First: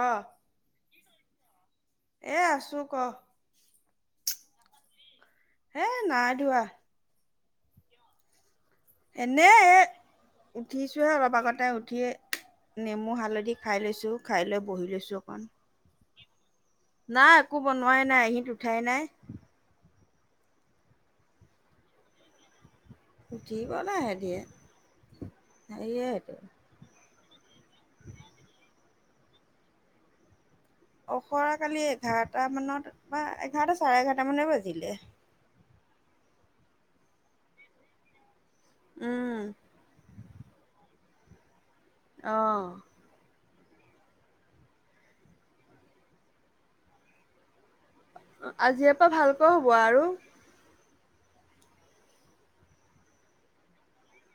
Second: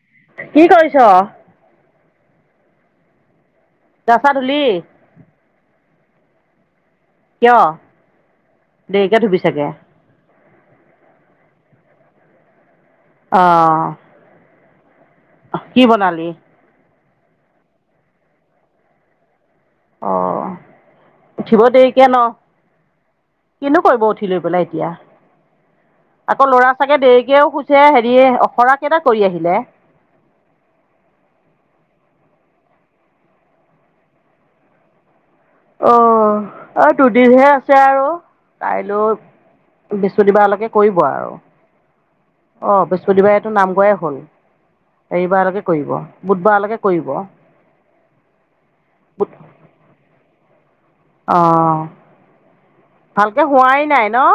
অ কি কৰিছ? এ আছো ক। গা চা ধূলি। হে নাই ধোৱা। কিয় দেৰিকে ধুবি চাগে। উঠিছোঁহে অলপ আগতে উঠি নেমু, হালধি খাই লৈছোঁ অঁ খাই লৈ বহি লৈছোঁ। কি বনালি? নাই একো বনোৱাই নাই ইহিত উঠাই নাই। অ'উঠিব দেৰি কে ন। উঠিব কিনো নাই কৰিব উঠি সিহঁতিয়ে লৈ পেলাই এতিয়া। হেৰিয়ে সেইটো আকৌ লৰা চাগে দেৰিকেও খুইছে। হেৰি অখৰাৰাক কেইটা কৰি আহিলে। অখৰা কালি এঘাৰটা মানত বা এঘাৰটা চাৰে এঘাৰটা মানে বাজিলে। অ' দুদিনহে আছে আৰু কাইলৈ। উম বৃ বৃহস্পতিবাৰলৈকে কৰিব আৰু অ' বৃহস্পতিবাৰে। নামঘৰে হ'ল, হেৰী বাৰলৈকে কৰিব বুধবাৰৰ লৈকে কৰিব। আজিৰে পৰা ভালকৈ হ'ব আৰু। অ' ভালকে হোৱাই নাই ন।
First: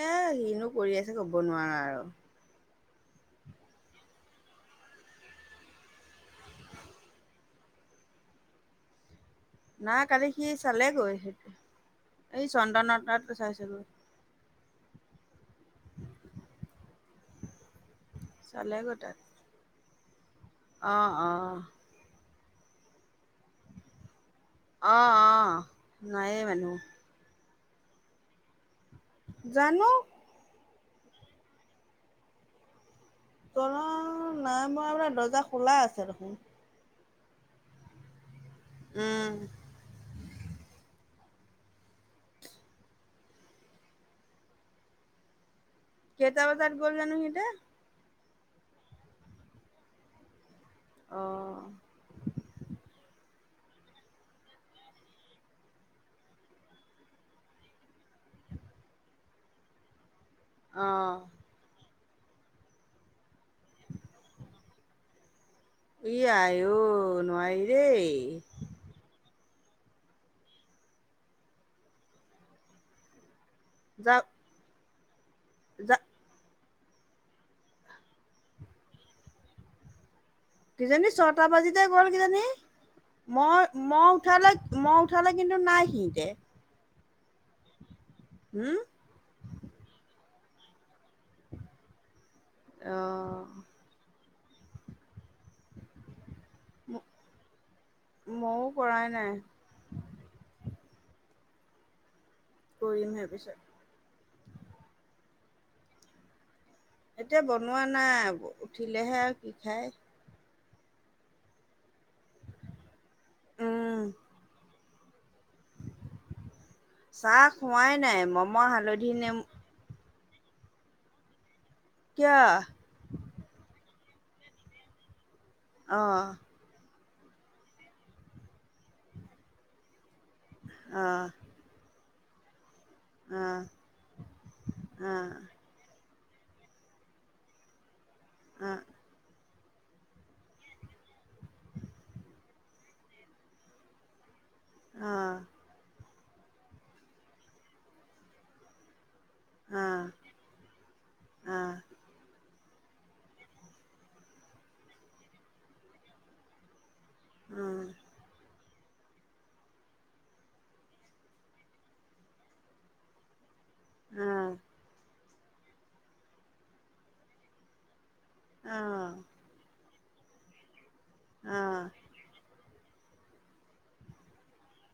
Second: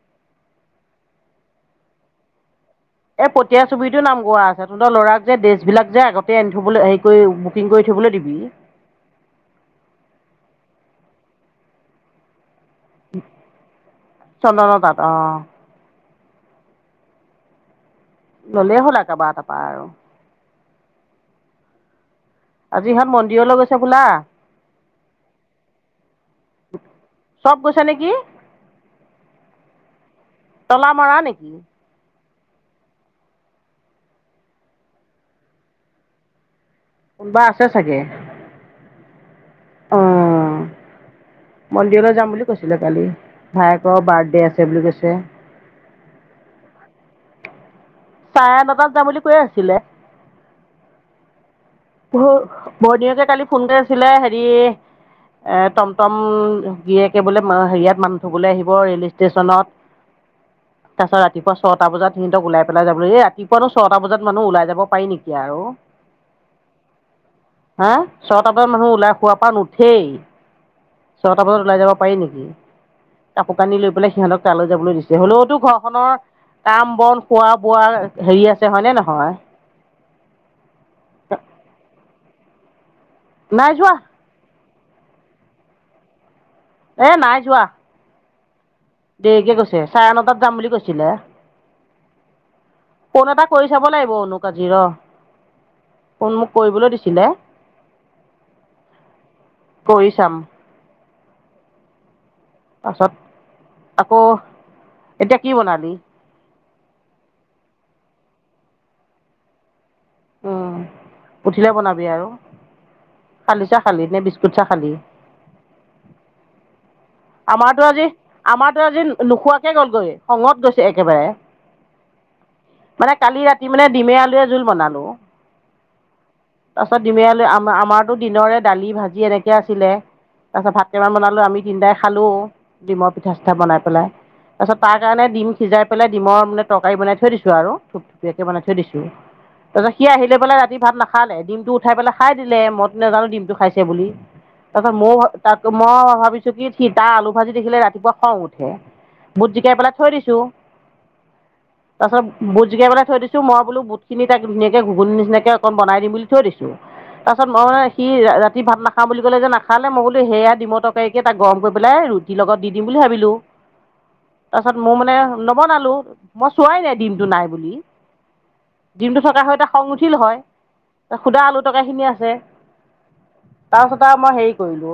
এ, হীনো কৰি আছে ক'ব নোৱাৰা আৰু। এই পঠীয়া ছবিটো নাম গোৱা আছে, তহঁতৰ ল'ৰাক যে ড্ৰেছবিলাক যে আগতে আনি থবলৈ হেৰি কৰি বুকিং কৰি থৈ উঠিবলৈ দিবি। নাই কালি সি চালেগৈ, এই চন্দন তাত চাইছিলগৈ। চন্দনৰ তাত অ'। ল'লেই চালেগৈ হ'ল তাত আৰু তাৰপা তাৰপা আৰু। অ', অ'। আজিহন মন্দিৰলৈ গৈছে বোলা। অ', অ' নায়েই মানুহ। চব গৈছে নেকি। জানো। তলা মৰা নেকি? তলা নাই মৰা মানে, দৰ্জা খোলা আছে দেখোন। কোনোবা আছে চাগে। উম, অঁ মন্দিৰলৈ যাম বুলি কৈছিলে কালি, ভায়েকৰ বাৰ্থডে আছে বুলি কৈছে। কেইটা বজাত গ'ল জানো সিহঁতে। চাৰে নটাত যাম বুলি কৈ আছিলে। অ'। বৰদিনকে কালি ফোন কৰি আছিলে হেৰি এ, টম টম গিৰিয়েকে বোলে মা-হেৰিয়াত মানুহ থবলৈ আহিব ৰেল ষ্টেচনত। অ'। তাৰপিছত ৰাতিপুৱা ছটা বজাত সিহঁতক ওলাই পেলাই যাবলৈ, এ, ৰাতিপুৱা ছয়টা বজাত মানুহ ওলাই যাব পাৰি নেকি আৰু? ইয়াই। অ', ছটা বাজাত মানুহ ওলাই সুৱাৰ পৰা নুঠেই। ছটা বজাত ওলাই যাব পাৰি নেকি? কাপোৰ কানি লৈ পেলাই যাওক সিহঁতক তালৈ যাবলৈ দিছে। হ'লেওতো যা ঘৰখনৰ কাম বন, খোৱা বোৱা হেৰি আছে হয়নে নহয়? কিজনী ছটা বাজিতে গ'ল কিজানী, নাই যোৱা মই-মই উঠালে মই উঠালে কিন্তু নাই সিহঁতে। এ, নাই যোৱা। হুম? দেৰিকে কৈছে, চাৰে নটাত যাম বুলি কৈছিলে। ফোন এটা অ'। কৰি চাব লাগিব অনুক আজি ৰ। ফোন মোক কৰিবলৈ দিছিলে, ময়ো কৰাই নাই কৰি চাম। পাছত কৰিমহে পিছত। আকৌ এতিয়া কি বনাবি। এতিয়া বনোৱা নাই, উঠিলেহে আ কি খাই। অ' উঠিলে বনাবি আৰু। খালী চাহ উম। খালি নে, বিস্কুট চাহ খালী? চাহ আমাৰতো খোৱাই আজি, নাই মম' আমাৰতো আজি হালধি নেমু নোখোৱাকে গ'লগৈ। খঙত গৈছে একেবাৰে। কিয় মানে কালি ৰাতি মানে ডিমে আলুৱে জোল বনালো। আহ। তাৰ পাছত দিমে আলুই আমাৰতো দিনৰে দালি-ভাজি এনেকে আছিলে। তাৰ পাছত ভাতকেইটমান অহ বনালো আমি দিনদাই খালো। ডিমৰ পিঠা-চিঠা অহ বনাই পেলাই, তাৰ পাছত তাৰ কাৰণে ডিম সিজাই পেলাই ডিমৰ মানে তৰকাৰী বনাই থৈ দিছো আৰু থুপ থুপীয়াকে বনাই অহ অহ থৈ দিছো। তাৰপিছত সি আহিলৈ পেলাই ৰাতি ভাত নাখালে ডিমটো উঠাই পেলাই খাই দিলে মইটো নোজানো ডিমটো খাইছে বুলি। তাৰপাছত মই তাত মই ভাবিছো কি সি তা আলু ভাজি দেখিলে ৰাতিপুৱা খং উঠে। বুট জিকাই অহ অহ অহ অহ অহ অহ অহ অহ অহ পেলাই থৈ দিছো তাৰপিছত বুট জিকাই পেলাই থৈ দিছোঁই বুটখিনি ত ধুনীয়াক ঘূগুনি নিচিনাক অকণ বনাই দিম থৈ দিছোঁ। তাৰপাছত মই মানে সি ৰাতি ভাত নাখাওঁ বুলি ক'লে যে নাখালে মই বোলো সেয়া ডিমটকাৰীকে তাক গৰম কৰি পেলাই ৰুটিৰ লগত দি দিম বুলি ভাবিলোঁ তাৰপিছত মোৰ মানে। নবনালো মই চোৱাই নাই ডিমটো নাই বুলি ডিমটো থকা সৈতে সং উঠি ঠিল হয়, খুদা আলু টৰকাইখিনি আছে। তাৰপিছত আৰু মই হেৰি কৰিলো।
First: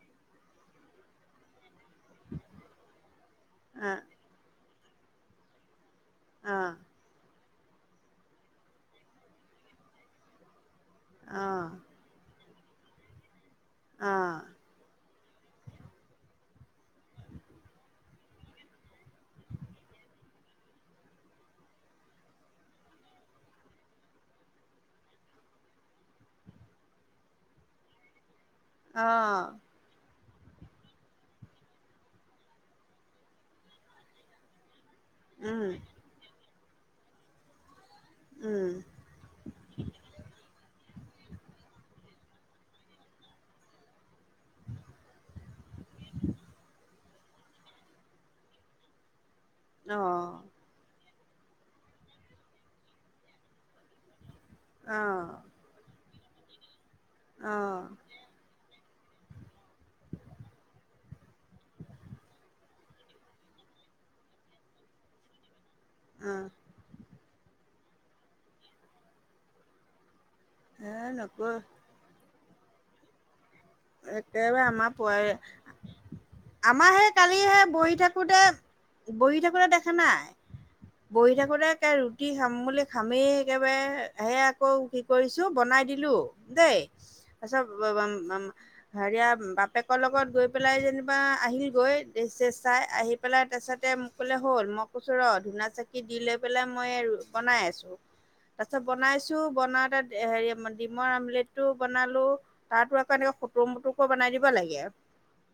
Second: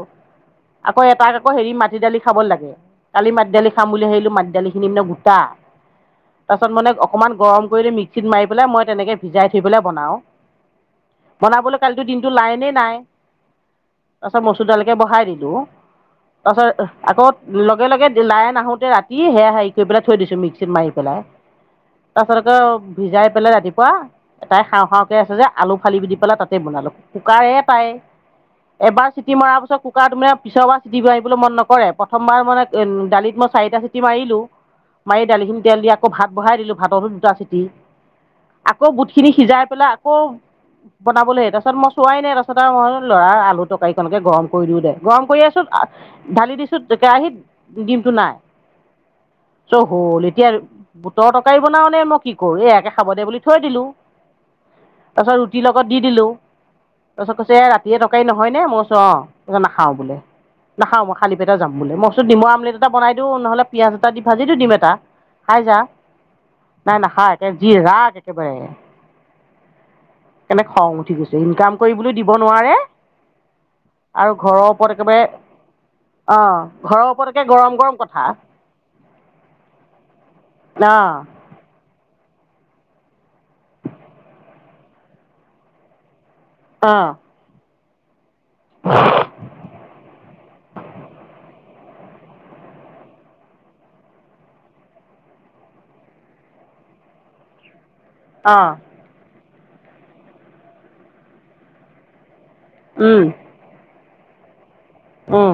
আকৌ এটাক আকৌ হেৰি মাতি মাটি দালি খাব লাগে। কালি মাত দালি খাম বুলি ভাবিলো মাত দালি খিনি ন গোটা। তাৰপিছত মানে অকমান গৰম কৰি মিক্সিত মাৰি পেলাই মই তেনেকে ভিজাই থৈ পেলাই বনাওঁ। বনাবলৈ কালিতো দিনটো লাইনে নাই। অহ অহ তাৰছত মচুৰডাইলকে বহাই দিলো। তাৰপাছত আকৌ লগে লগে লাই আহোতে ৰাতি সেয়া হেৰি কৰি পেলাই থৈ দিছো মিক্সিত মাৰি পেলাই। তাৰপিছত ভিজাই পেলাই ৰাতিপুৱা এটাই খাওঁ খাওঁকে আছে যে আলু ফালি দি পেলাই তাতে বনাই কুকাৰে পাই। এবাৰ চিটি মৰাৰ অহ পিছত কুকাৰ তুমি পিছৰবাৰ [unintelligible] মন নকৰে। প্ৰথমবাৰ মানে উ দালিত মই চাৰিটা চিটি মাৰিলো। মাৰি দালিখিনি উম তেল দি, আকৌ ভাত বহাই দিলোঁ। ভাততো দুটা চিটি উম আকৌ বুটখিনি সিজাই পেলাই আকৌ বনাবলৈহে তাৰপাছত মই চোৱাই নাই। তাৰপাছত আৰু মই ল'ৰা আলু তৰকাৰীখনকে গৰম কৰি দিওঁ দে। গৰম কৰি আছো ঢালি দিছো কেৰাহিত দিমতটো নাই। চ অহ হ'ল এতিয়া বুটৰ তৰকাৰী বনাও নে মই কি কৰো। এয়াকে খাব দে বুলি থৈ দিলো। তাৰ অহ পিছত ৰুটিৰ লগত দি দিলো। তাৰপাছত অহ কৈছে অহ ৰাতিৰে তটকাৰী নহয় নে? মই কৈছো অ, নাখাও বোলে। খা মই খালি পেটা যাম বুলে। মই কৈছো ডমৰই আমলেট এটা বনাই দিওঁ নহ'লে পিয়াজ এটা দি ভাজি দিও দিম এটা খাই যা, নাই নাখায় যি ৰাগ একেবাৰে। সেইকাৰণে খং এ উঠি গৈছে, নকয় ইনকাম কৰিবলৈ দিব নোৱাৰে আৰু একেবাৰে ঘৰৰ আমাৰ ওপৰত একেবাৰে পোৱালি অঁ আমাৰ ঘৰৰ সেই ওপৰত একে কালিহে গৰম বহি গৰম কথা থাকোতে, বহি থাকোতে দেখা নাই। অঁ বহি থাকোতে ৰুটি খাম বুলি খামেই একেবাৰে সে আকৌ কি কৰিছো বনাই দিলো। দেই, অঁ তাৰছত বা-বা- হেৰি বাপেকৰ লগত গৈ পেলাই যেনিবা আহিল গৈ। দেছে-চেছ চাই আহি পেলাই, তাৰপিছতে মোক ক'লে হ'ল মই কৈছো ৰ ধুনা চাকি দি লৈ পেলাই মই বনাই আছো। তাৰ অঁ পিছত বনাইছো, বনাও তাত হেৰি ডিমৰ আমলেটটো বনালো। তাতো আকৌ এনেকে সুতু-মুতুকো বনাই দিব লাগে। আহ।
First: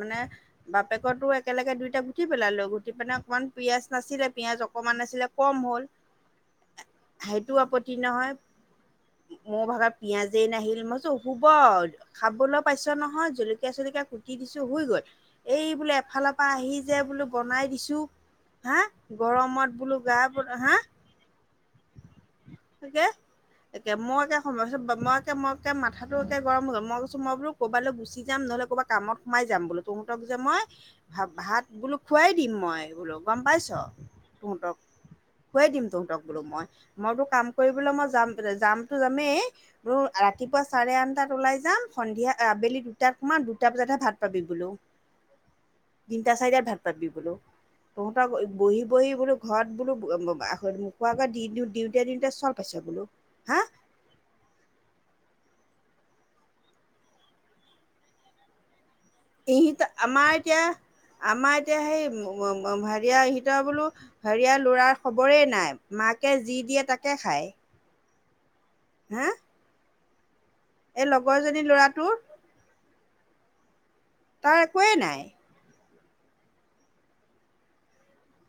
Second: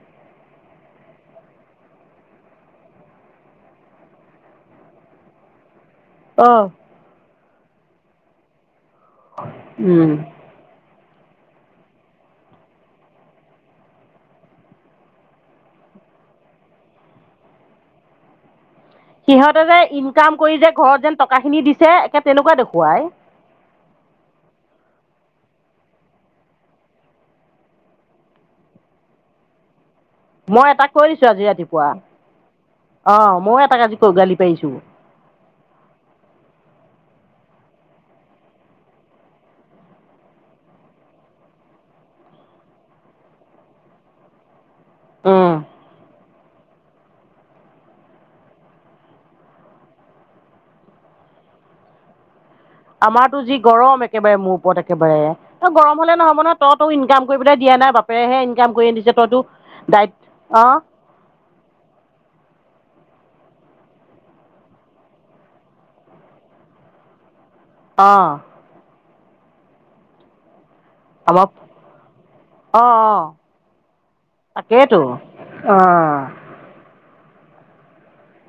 মানে বাপেকতো একেলগে দুইটা গুঠি পেলালো গুঠি পাননে অকনমান পিয়াজ নাছিলে অকমান আছিলে কম হ'ল। অ। সেইটো আপত্তি নহয়। মোৰ ভাগত উম পিয়াজেই নাহিল। মই হব খাবলৈ পাইছ নহয় জলকীয়া চলকীয়া কুটি দিছো শুই গল এই বোলে এফালৰ পৰা আহি যে বোলো বনাই দিছোঁ সিহঁতে যে ইনকাম কৰি যে হা ঘৰত যেন টকাখিনি দিছে একে তেনেকুৱা দেখুৱাই। এতিয়া মো [unintelligible] বা মই। এতিয়া মই একে মাথাটো এতিয়া গৰম হৈ গ'ল। মই কৈছো মই বোলো ক'বালৈ গুচি যাম নহলে কবাত কামত সোমাই যাম বোলো। তহঁতক যে মই এটাক কৈ দিছোঁ আজি ভা-ভাত ৰাতিপুৱা বোলো খোৱাই দিম মই বোলো অ গম ময়ো পাইছ? এটাক আজি গালি পাৰিছো তহঁতক। খোৱাই দিম তহঁতক বোলো মই। মইতো কাম কৰিবলৈ মই যাম যামতো যামেই তোৰ ৰাতিপুৱা চাৰে আঠটাত ওলাই যাম। সন্ধিয়া আবেলি দুটাত সোমাম দুটা বজাতহে ভাত পাবি বোলো। অ'। তিনিটা-চাৰিটাত ভাল পাবি বোলো। তহঁতক বহি বহি বোলো ঘৰত বোলো ব-বা আ মুখৰ আগত দি-দিওঁতে দিওঁতে চব আমাৰতো যি গৰম একেবাৰে মোৰ ওপৰত একেবাৰে। গৰম হ'লে নহ'ব নহয়, তই তো ইনকাম কৰি পেলাই দিয়া নাই, বাপেৰেহে ইনকাম কৰি আনিছে তইতো ই দায়িত আমাৰ অ এতিয়া, আমাৰ এতিয়া সেই ম-ম হেৰিয়াৰ সি ত' বোলো হেৰিয়াৰ ল'ৰাৰ খবৰেই নাই, মাকে যি দিয়ে তাকে খায়। অ', হাঁ? অলপ ল'ৰাটোৰ অ', অ'। তাৰ একোৱেই তাকেইটো নাই অ',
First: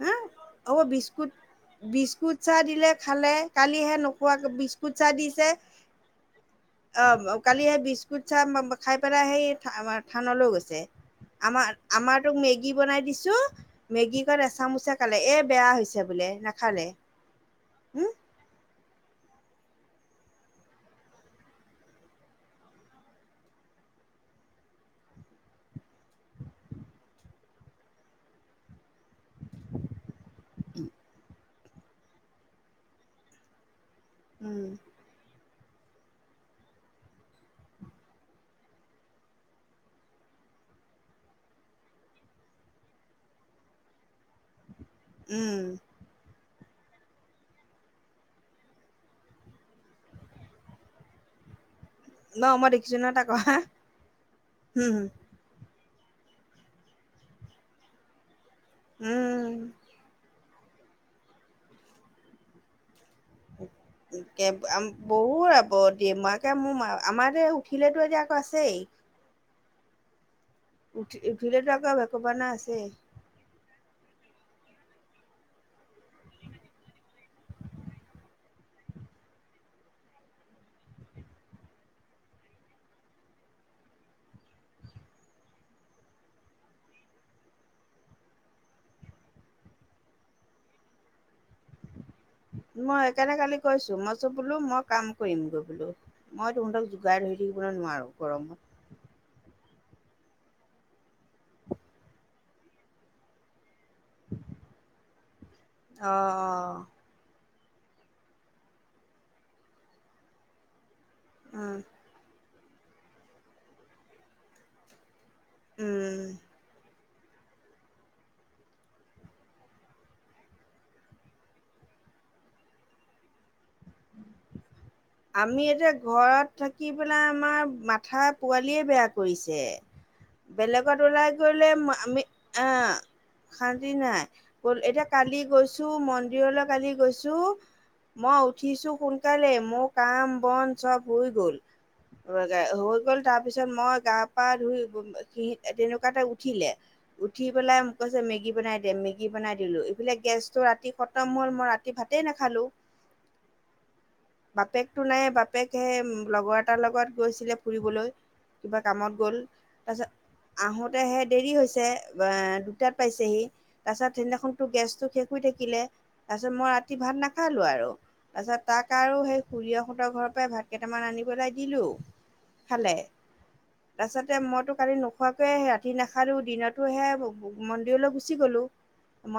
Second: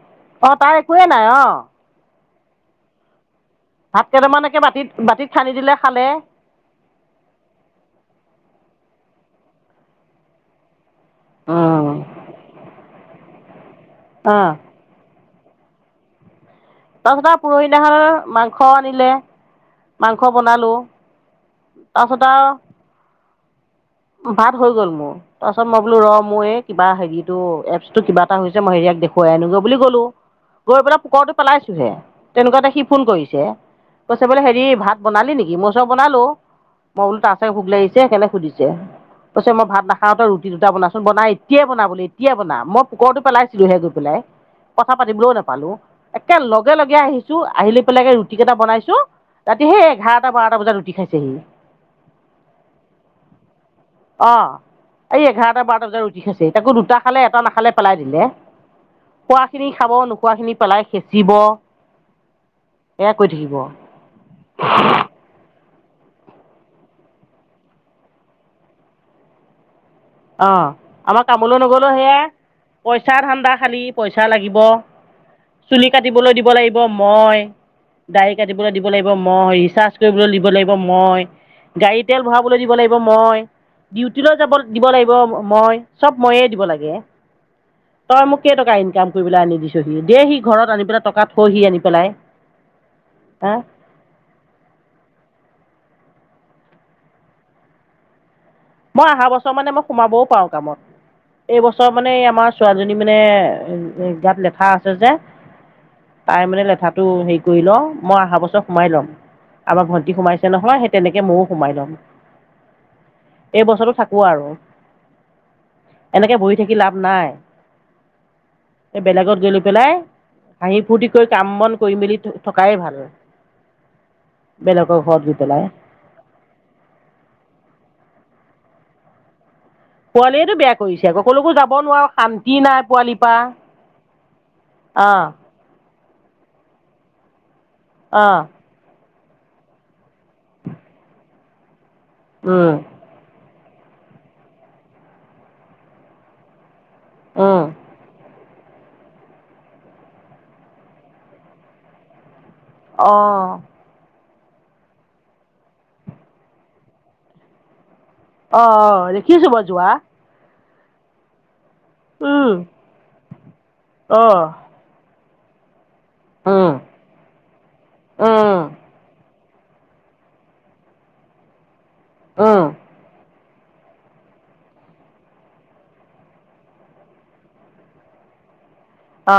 হা অ', তাৰ একোৱে নাই অ', চা দিলে খালে কালি হে ভাত নোখোৱাকৈ কেইটামানকে বাতিত, বিস্কুট চাহ বাতিত দিছে সানি দিলে খালে। অ', কালি সেই বিস্কুট চা মম খাই পেলাই সেই থা-থানলৈ গৈছে। আমাৰ উম আমাৰ তোক মেগী বনাই দিছো অ মেগীকন এচামুচে খালে এ, বেয়া হৈছে বোলে, না তা পাছত আউ পুৰহি দিনাখন মাংস আনিলে মাংস বনালোঁ, তাৰছত আৰু ভাত হৈ গল মোৰ, তাৰপাছত মই বোলো ৰ' মোৰ এই কিবা হেৰিটো এপছটো কিবা এটা হৈছে মই হেৰিয়াক দেখ কৈ আনোগৈ বুলি গ'লো, গৈ পেলাই! ! ! ! ! ! ! ! ! ! পেলাইছোঁহে, তেনেকুৱাতে সি ফোন কৰিছে কৈছে বোলে হেৰি উম ভাত বনালি নিকি? মইছো অ', বনালো। মই বোলো তাৰ চাগে ভোক লাগিছে সেইকেণে সুধিছে। কৈছে মই ভাত নাখাওঁ তই ৰুটি দুটা বনাচোন। বনা ইতিয়াই বনা বোলে ইতিয়াই বনা। মই! ! ! ! ! ! ! ! ! ! পেলাইছিলোহে গৈ পেলাই। কথা পাতিবলৈও উম নেপালো। একে লগে লগে আহিছো আহিলৈ পেলাই ৰুটি কেইটা বনাইছো ৰাতি সেই এঘাৰটা বাৰটা বজাত ৰুটি খাইছেহি। ন, মই দেখিছো নহয় তাক অহা, উ, উ। তাৰপিছত ৰুটি খাইছে, তাকো দুটা খালে, এটা নাখালে পেলাই দিলে। খোৱা উম খিনি খাব নোখোৱা খিনি পেলাই সেঁচিব, এয়া কৰি থাকিব। কেম্প আম বহুৰাপ অ', দিমাকে মোৰ আমাৰ উঠিলেতো এতিয়া আকৌ আছেই। অ', উঠি আমা কামলৈ উঠিলেতো নগলেও আকৌ সেয়া, ভেকুৱানা আছেই পইচা ধান্দা। খালী পইচা লাগিব, চুলি কাটিবলৈ দিব লাগিব মই দাড়ি কাটিবলৈ দিব লাগিব মই, ৰিচাৰ্চ কৰিবলৈ দিব লাগিব মই। গাড়ী তেল ভৰাবলৈ দিব লাগিব মই, ডিউটিলৈ যাবল দিব লাগিব মই, চব ময়েই দিব লাগে। তই মোক কেইটকা ইনকাম কৰিপেলাই আনি দিছহি? দেহি ঘৰত আনি পেলাই টকা থহি আনি পেলাই। মই সেইকাৰণে হা কালি কৈছো, মইচো বোলো মই কাম কৰিমগৈ বোলো। মই তহঁতক যোগাৰ ধৰি থাকিবলৈ নোৱাৰো গৰমত। মই অহা বছৰ মানে মই সোমাবও পাৰো কামত। এইবছৰ মানে এই আমাৰ ছোৱালীজনী মানে গাত লেঠা আছে যে, অ অ তাই মানে লেঠাটো হেৰিত কৰি লও, মই অহা বছৰ সোমাই লম। আমাৰ ভন্টি সোমাইছে নহয় সেই তেনেকৈ ময়ো উম সোমাই ল'ম। এই বছৰটো থাকোঁ আৰু। উম এনেক বহি থাকি লাভ নাই। এ বেলেগত [unintelligible] পেলাই। হাঁহি ফূৰ্তি কৰি কাম-বন কৰি মেলি থ-থকাই ভাল। বেলেগক আমি এতিয়া ঘৰত থাকি পেলাই আমাৰ মাথা পোৱালিয়ে বেয়া কৰিছে। পোৱালিয়েটো বেয়া বেলেগত কৰিছে আকৌ ওলাই কলোকৈ গ'লে যাব নোৱাৰো আমি শান্তি নাই আহ পোৱালি পৰা। শান্তি নাই গ'ল এতিয়া অ কালি গৈছ মন্দিৰলৈ কালি গৈছো, অ মই উঠিছো সোনকালে মোক কাম বন চব হৈ গ'ল, [unintelligible] উম হৈ গ'ল তাৰ তাৰপিছত মই গা পা ধুই [unintelligible] তেনেকুৱাঁতে উঠিলে। উঠি উম পেলাই মোক কৈছে মেগী বনাই দে মেগী বনাই দিলো। এইফালে গেছটো ৰাতি খতম হ'ল মই ৰাতি ভাতেই নেখালো। অ'। বাপেকটো নাই বাপেক হেই লগৰ এটাৰ লগত গৈছিলে ফুৰিবলৈ। অ', অ', দেখিছো মই যোৱা। আহোঁতে সেই দেৰি হৈছে, উম এ দুটাত পাইছেহি, তাৰ পাছত অ সিদিনাখনতো গেছটো শুই থাকিলে, তাৰপিছত মই উম ৰাতি ভাত নাখালো আৰু, তাৰপিছত উম তাক আৰু সেই খুুৰীয়েকহঁতৰ ঘৰৰ পৰাই ভাত কেইটামান আনিবলৈ দিলো, উম খালে। তাৰপাছতে মইতো কালি নোখোৱাকৈয় ৰাতি নাখালো, দিনতো সেয়া মন্দিৰলৈ গুচি গলো।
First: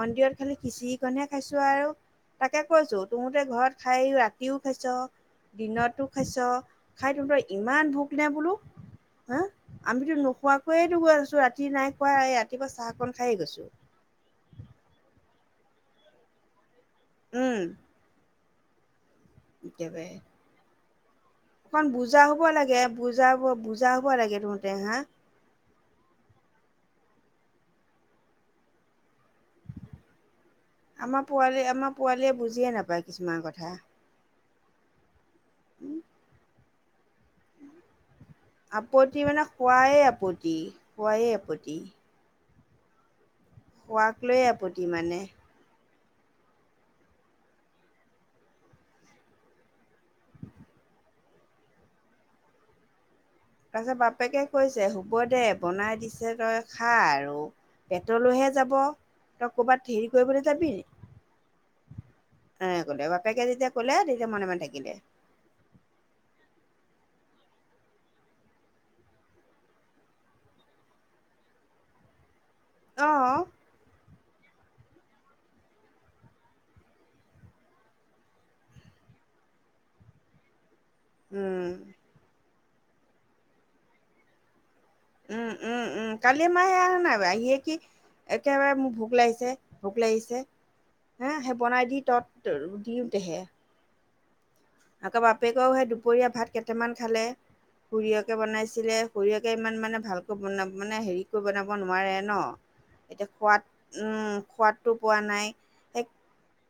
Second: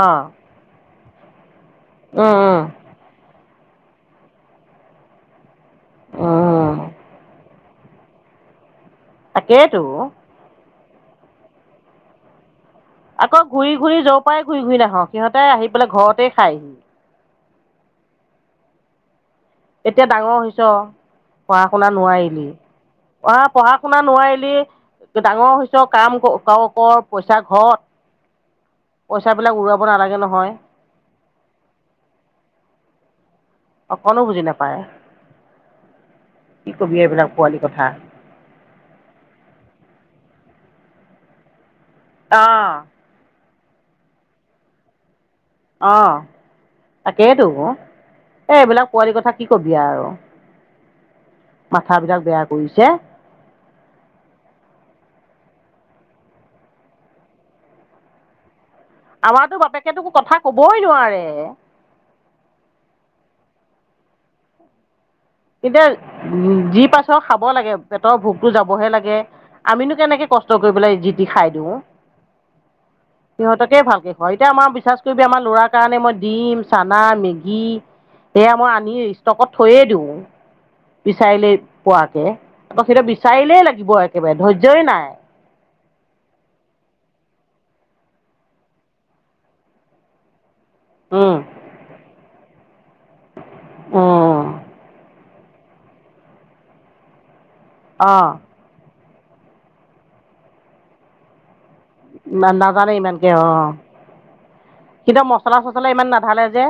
অ খালি খিচিৰিকণহে খাইছোঁ আৰু, উম উম তাকে কৈছোঁ তঁহুতে ঘৰত খাই ৰাতিও খাইছোঁ, দিনতো খাইছোঁ উম খাই [unintelligible] ইমান ভোক নে বোলো, হা, তাকেইতো আমিতো নোখোৱাক [unintelligible] আছো ৰাতি নাই কোৱা ইয়াত আকৌ ঘূৰি ঘূৰি যোৰ পৰাই ঘূৰি ঘূৰি নাহক, সিহঁতে আহি পেলাই ঘৰতে খায়হি। উম। এতিয়া একেবাৰে ডাঙৰ হৈছো পঢ়া অকণ শুনা বুজা হ'ব নোৱাৰিলি, লাগে বুজা এয়া পঢ়া বুজা শুনা হ'ব লাগে নোৱাৰিলি, তহঁতে হা ডাঙৰ হৈছো কাম কাম কৰ পইচা ঘৰত। পইচাবিলাক উৰুৱাব নালাগে নহয়। আমাৰ পোৱালি, আমাৰ পোৱালীয়ে বুজিয়ে নাপায় কিছুমান কথ অকণো বুজি নাপায়। [inaudible] কি কবি এইবিলাক পোৱালি কথা আপত্তি মানে খোৱায়ে আপত্তি, খোৱাই আপত্তি। অ'। খোৱাক লৈ আপত্তি মানে। অ'। তাকেইতো অ', এই এইবিলাক পোৱালিৰ কথা কি কবি আৰু। মাথা বিলাক বেয়া কৰিছে। তাৰপিছত বাপেকে কৈছে, হ'ব দে বনাই দিছে তই খা আৰু। পেটলৈহে যাব। তই আমাৰতো ক'ৰবাত বাপেকেতো হেৰি কথা কৰিবলৈ যাবি ক'বই নি নোৱাৰে। এনে বাপেকে যেতিয়া কলে তেতিয়া মনে মনে থাকিলে। এতিয়া যি পাইছো খাব লাগে, পেটৰ ভোকতো যাবহে লাগে, আমিনো কেনেকে কষ্ট কৰি পেলাই জিতি খাই দিওঁ। অ সিহঁতকে ভালকে অ' এতিয়া আমাৰ বিশ্বাস কৰিবি আমাৰ ল'ৰাৰ কাৰণে মই ডিম, চানা, মেগী সেয়া মই আনি ষ্টকত থৈয়ে দিওঁ। বিচাৰিলেই উম পোৱাকে, সেইটো বিচাৰিলেই লাগিব একেবাৰে ধৈৰ্যই নাই। উম, উম, কালি মই হি আহা নাই আহিয়ে কি একেবাৰে মোক ভোক লাগিছে, ভোক লাগিছে। হে উম সেই বনাই দি ত'ত দিওঁতেহে। অহ' আকৌ বাপেকেও সেই দুপৰীয়া ভাত কেইটামান খালে অ সুুৰিয়েকে বনাইছিলে। খুৰিয়েকে ইমান মানে ভালকৈ বনাব মানে হেৰিকৈ বনাব নোৱাৰে ন। নাজানে এতিয়া ইমানকে সোৱাদ অ' উম সোৱাদটো সিহঁতৰ মচলা চচলা ইমান নাঢালে যে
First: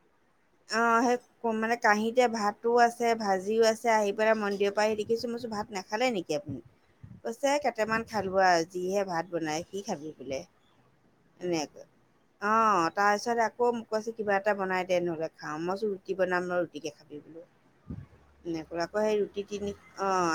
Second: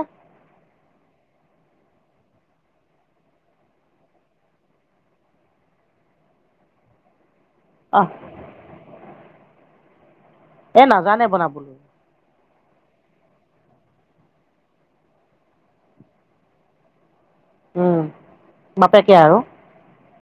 অ' সেই মানে কাহীতে ভাত। ভাত আছে, ভাজিও আছে আহি পেলাই মন্দিৰৰ পৰা আহি দেখিছো মই চো ভাত নাখালে নেকি আপুনি কৈছে কেইটামান অহ খালো আৰু যিহে ভাত বনাই সি খাবি। বোলে এ নাজানে বনাবলৈ। অ তাৰপিছত আকৌ মোক কৈছে কিবা এটা বনাই দে নহ'লে খাওঁ, মই কৈছো ৰুটি বনাম ৰ ৰুটিকে খাবি। উম। এনেকৈ আকৌ সেই বাপেকে আৰু ৰুটি তিনি অঁ